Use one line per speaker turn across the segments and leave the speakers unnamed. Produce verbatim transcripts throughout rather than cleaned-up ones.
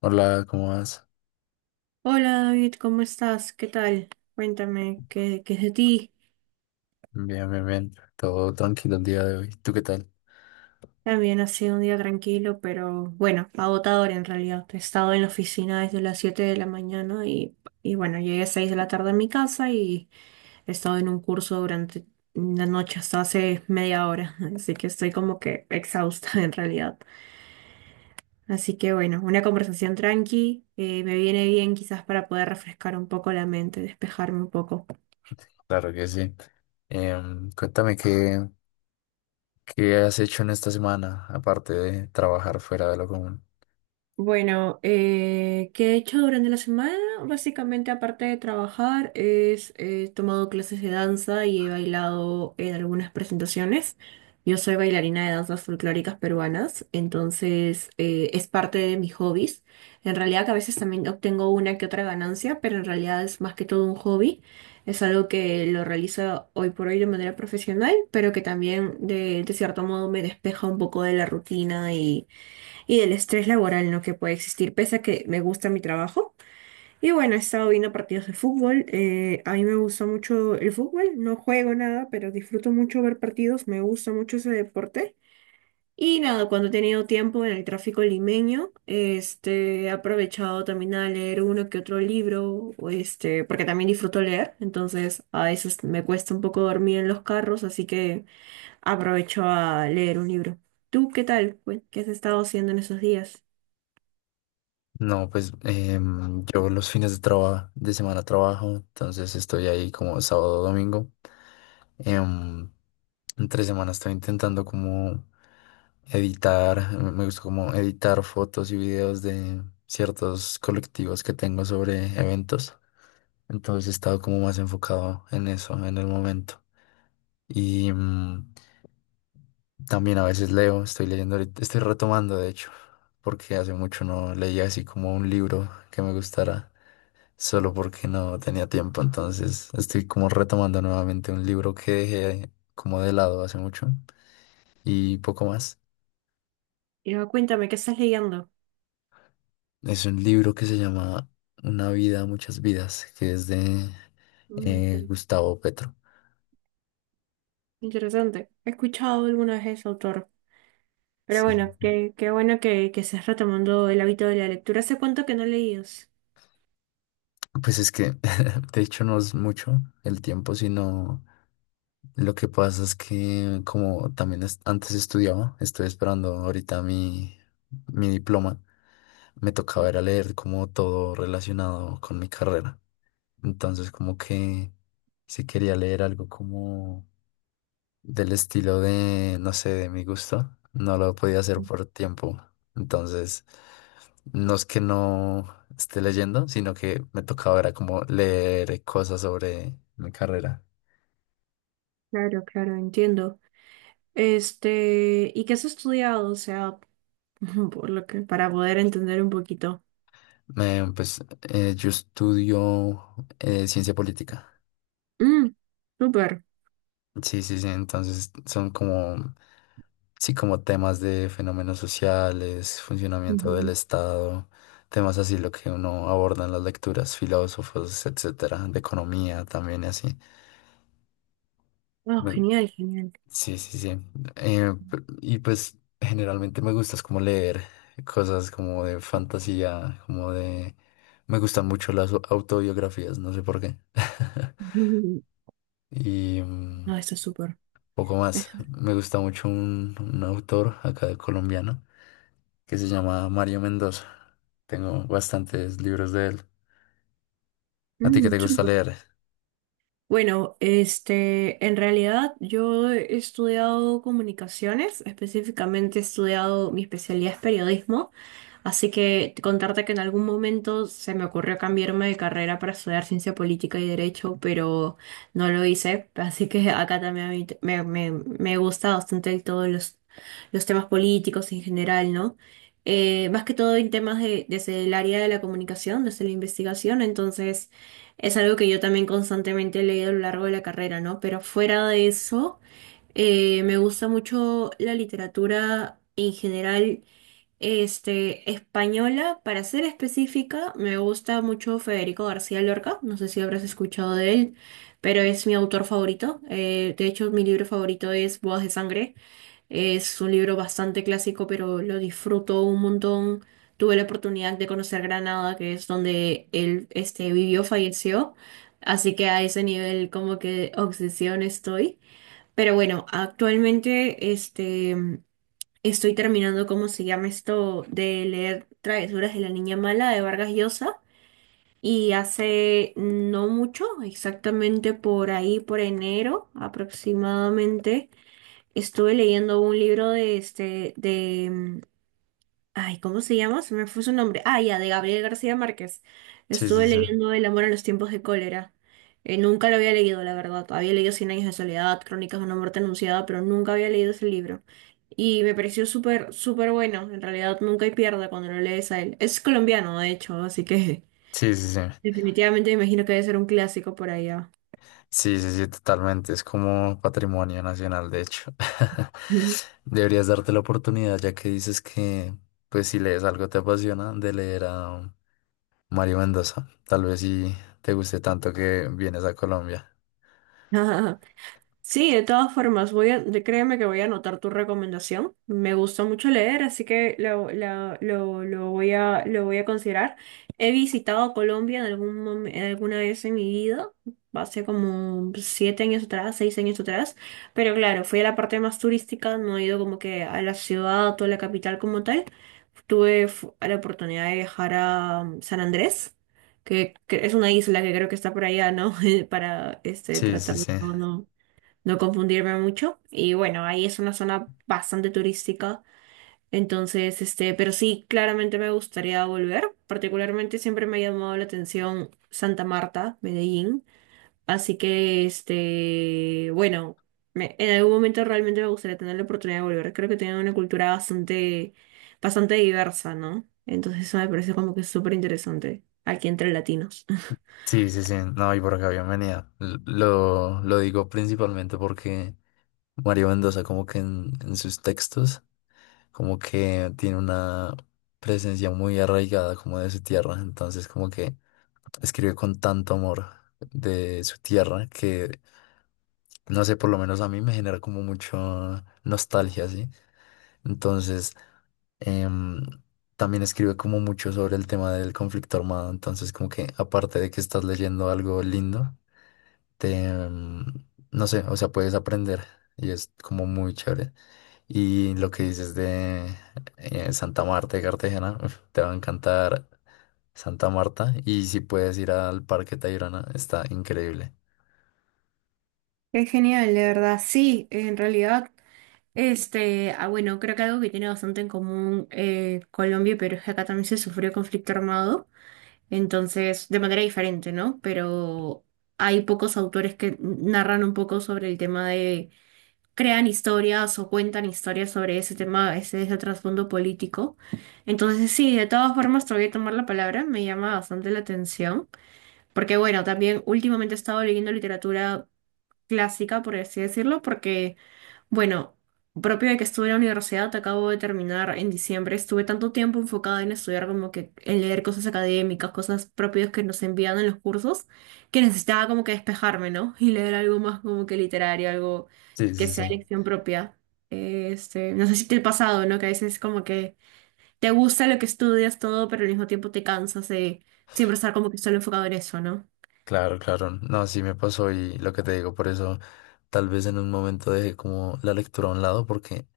Hola, ¿cómo vas?
Hola David, ¿cómo estás? ¿Qué tal? Cuéntame, ¿qué, qué es de ti?
Bien, bien, bien. Todo tranquilo el día de hoy. ¿Tú qué tal?
También ha sido un día tranquilo, pero bueno, agotador en realidad. He estado en la oficina desde las siete de la mañana y, y bueno, llegué a seis de la tarde a mi casa y he estado en un curso durante la noche hasta hace media hora, así que estoy como que exhausta en realidad. Así que bueno, una conversación tranqui, eh, me viene bien quizás para poder refrescar un poco la mente, despejarme un poco.
Claro que sí. Em, cuéntame qué, qué has hecho en esta semana, aparte de trabajar fuera de lo común.
Bueno, eh, ¿qué he hecho durante la semana? Básicamente, aparte de trabajar, es, eh, he tomado clases de danza y he bailado en algunas presentaciones. Yo soy bailarina de danzas folclóricas peruanas, entonces eh, es parte de mis hobbies. En realidad que a veces también obtengo una que otra ganancia, pero en realidad es más que todo un hobby. Es algo que lo realizo hoy por hoy de manera profesional, pero que también de de cierto modo me despeja un poco de la rutina y y del estrés laboral, ¿no? Que puede existir, pese a que me gusta mi trabajo. Y bueno, he estado viendo partidos de fútbol. Eh, a mí me gusta mucho el fútbol, no juego nada, pero disfruto mucho ver partidos, me gusta mucho ese deporte. Y nada, cuando he tenido tiempo en el tráfico limeño, este, he aprovechado también a leer uno que otro libro, o este, porque también disfruto leer, entonces a veces me cuesta un poco dormir en los carros, así que aprovecho a leer un libro. ¿Tú qué tal? Cuen- ¿Qué has estado haciendo en esos días?
No, pues em, yo los fines de trabajo, de semana trabajo, entonces estoy ahí como sábado, domingo. Em, en tres semanas estoy intentando como editar, me gusta como editar fotos y videos de ciertos colectivos que tengo sobre eventos. Entonces he estado como más enfocado en eso en el momento. Y mm, también a veces leo, estoy leyendo, ahorita- estoy retomando de hecho, porque hace mucho no leía así como un libro que me gustara, solo porque no tenía tiempo. Entonces estoy como retomando nuevamente un libro que dejé como de lado hace mucho y poco más.
Y ah, cuéntame, ¿qué estás leyendo?
Es un libro que se llama Una vida, muchas vidas, que es de
Mm,
eh,
inter-
Gustavo Petro.
interesante. He escuchado alguna vez ese autor. Pero
Sí.
bueno, qué, qué bueno que, que estés retomando el hábito de la lectura. ¿Hace cuánto que no leías?
Pues es que, de hecho, no es mucho el tiempo, sino lo que pasa es que como también es- antes estudiaba, estoy esperando ahorita mi, mi diploma, me tocaba ir a leer como todo relacionado con mi carrera. Entonces, como que si quería leer algo como del estilo de, no sé, de mi gusto, no lo podía hacer por tiempo. Entonces, no es que no esté leyendo, sino que me tocaba era como leer cosas sobre mi carrera.
Claro, claro, entiendo. Este, ¿y qué has estudiado? O sea, por lo que, para poder entender un poquito.
Me, pues eh, yo estudio eh, ciencia política.
Mm, súper.
Sí, sí, sí. Entonces son como, sí, como temas de fenómenos sociales, funcionamiento del
Ujú.
Estado, temas así lo que uno aborda en las lecturas, filósofos, etcétera, de economía también y así.
Oh,
Me-
genial, genial.
Sí, sí, sí. Eh, p- y pues generalmente me gusta es como leer cosas como de fantasía, como de... Me gustan mucho las autobiografías, no sé por qué.
Ujú.
y mm,
No, está súper.
poco más.
Es-
Me gusta mucho un, un autor acá colombiano que se llama Mario Mendoza. Tengo bastantes libros de él. ¿A ti qué
Mm,
te gusta
súper.
leer?
Bueno, este, en realidad yo he estudiado comunicaciones, específicamente he estudiado, mi especialidad es periodismo. Así que contarte que en algún momento se me ocurrió cambiarme de carrera para estudiar ciencia política y derecho, pero no lo hice. Así que acá también a mí t- me, me, me gusta bastante todos los, los temas políticos en general, ¿no? Eh, más que todo en temas de, desde el área de la comunicación, desde la investigación, entonces es algo que yo también constantemente he leído a lo largo de la carrera, ¿no? Pero fuera de eso... Eh, me gusta mucho la literatura en general este, española, para ser específica, me gusta mucho Federico García Lorca, no sé si habrás escuchado de él, pero es mi autor favorito. Eh, de hecho, mi libro favorito es Bodas de Sangre. Es un libro bastante clásico, pero lo disfruto un montón. Tuve la oportunidad de conocer Granada, que es donde él, este, vivió, falleció, así que a ese nivel como que de obsesión estoy. Pero bueno, actualmente, este... Estoy terminando, ¿cómo se llama esto? De leer Travesuras de la Niña Mala de Vargas Llosa. Y hace no mucho, exactamente por ahí, por enero aproximadamente, estuve leyendo un libro de este, de ay, ¿cómo se llama? Se me fue su nombre. Ah, ya, de Gabriel García Márquez.
Sí, sí,
Estuve
sí.
leyendo El amor en los tiempos de cólera. Eh, nunca lo había leído, la verdad. Había leído Cien años de soledad, Crónicas de una muerte anunciada, pero nunca había leído ese libro. Y me pareció súper, súper bueno. En realidad, nunca hay pierde cuando lo lees a él. Es colombiano, de hecho, así que
Sí, sí, sí.
definitivamente me imagino que debe ser un clásico por allá.
Sí, sí, sí, totalmente. Es como patrimonio nacional, de hecho. Deberías darte la oportunidad, ya que dices que, pues, si lees algo te apasiona, de leer a Mario Mendoza. Tal vez si te guste tanto que vienes a Colombia.
Sí, de todas formas, voy a, de- créeme que voy a anotar tu recomendación. Me gusta mucho leer, así que lo, la- lo, lo voy a, lo voy a considerar. He visitado Colombia en algún momen- en alguna vez en mi vida, hace como siete años atrás, seis años atrás, pero claro, fui a la parte más turística, no he ido como que a la ciudad o a la capital como tal. Tuve fu- la oportunidad de viajar a um, San Andrés. Que, que es una isla que creo que está por allá, ¿no? Para este
Sí, sí,
tratar, no,
sí.
no no confundirme mucho. Y bueno, ahí es una zona bastante turística. Entonces, este, pero sí, claramente me gustaría volver. Particularmente siempre me ha llamado la atención Santa Marta, Medellín. Así que, este, bueno, me- en algún momento realmente me gustaría tener la oportunidad de volver. Creo que tienen una cultura bastante, bastante diversa, ¿no? Entonces eso me parece como que súper interesante aquí entre latinos.
Sí, sí, sí. No, y por acá, bienvenida. L- Lo, lo digo principalmente porque Mario Mendoza, como que en, en sus textos, como que tiene una presencia muy arraigada como de su tierra. Entonces, como que escribe con tanto amor de su tierra que, no sé, por lo menos a mí me genera como mucho nostalgia, ¿sí? Entonces, em, también escribe como mucho sobre el tema del conflicto armado, entonces como que aparte de que estás leyendo algo lindo, te, mm, no sé, o sea, puedes aprender y es como muy chévere. Y lo que dices de eh, Santa Marta de Cartagena, uf, te va a encantar Santa Marta. Y si puedes ir al Parque Tayrona, está increíble.
Qué genial, de verdad. Sí, en realidad. Este, ah, bueno, creo que algo que tiene bastante en común eh, Colombia y Perú es que acá también se sufrió conflicto armado, entonces, de manera diferente, ¿no? Pero hay pocos autores que narran un poco sobre el tema de, crean historias o cuentan historias sobre ese tema, ese, ese trasfondo político. Entonces, sí, de todas formas, te voy a tomar la palabra, me llama bastante la atención, porque bueno, también últimamente he estado leyendo literatura clásica, por así decirlo, porque... Bueno, propio de que estuve en la universidad, acabo de terminar en diciembre. Estuve tanto tiempo enfocada en estudiar como que en leer cosas académicas, cosas propias que nos envían en los cursos, que necesitaba como que despejarme, ¿no? Y leer algo más como que literario, algo
Sí,
que
sí,
sea
sí.
elección propia. Este, no sé si te ha pasado, ¿no? Que a veces como que te gusta lo que estudias todo, pero al mismo tiempo te cansas de siempre estar como que solo enfocado en eso, ¿no?
Claro, claro. No, sí me pasó y lo que te digo, por eso tal vez en un momento dejé como la lectura a un lado, porque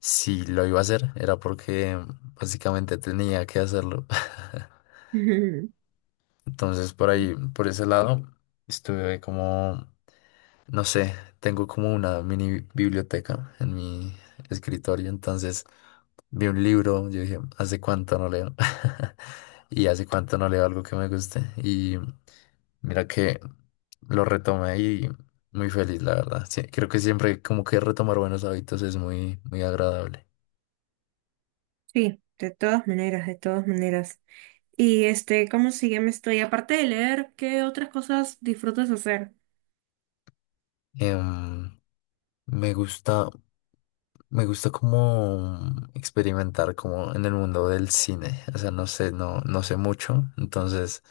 si lo iba a hacer era porque básicamente tenía que hacerlo. Entonces, por
Ujú.
ahí, por ese lado, estuve como, no sé, tengo como una mini biblioteca en mi escritorio, entonces vi un libro, yo dije, ¿hace cuánto no leo? Y hace cuánto no leo algo que me guste. Y mira que lo retomé y muy feliz, la verdad. Sí, creo que siempre como que retomar buenos hábitos es muy, muy agradable.
Sí, de todas maneras, de todas maneras. Y este, ¿cómo sigue? Me estoy, aparte de leer, ¿qué otras cosas disfrutas hacer?
Em, Me gusta, me gusta como experimentar como en el mundo del cine. O sea, no sé, no, no sé mucho. Entonces,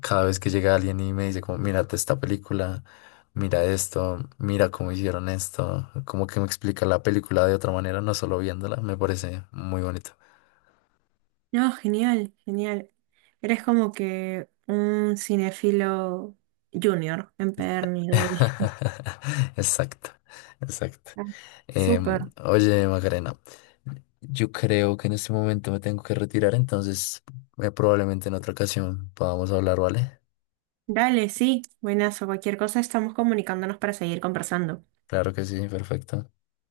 cada vez que llega alguien y me dice como, mírate esta película, mira esto, mira cómo hicieron esto, como que me explica la película de otra manera, no solo viéndola, me parece muy bonito.
No, genial, genial. Eres como que un cinefilo junior, empedernido ahí.
Exacto, exacto.
Ah,
Em,
súper.
oye, Macarena, yo creo que en este momento me tengo que retirar, entonces eh, probablemente en otra ocasión podamos hablar, ¿vale?
Dale, sí, buenazo. Cualquier cosa estamos comunicándonos para seguir conversando.
Claro que sí, perfecto.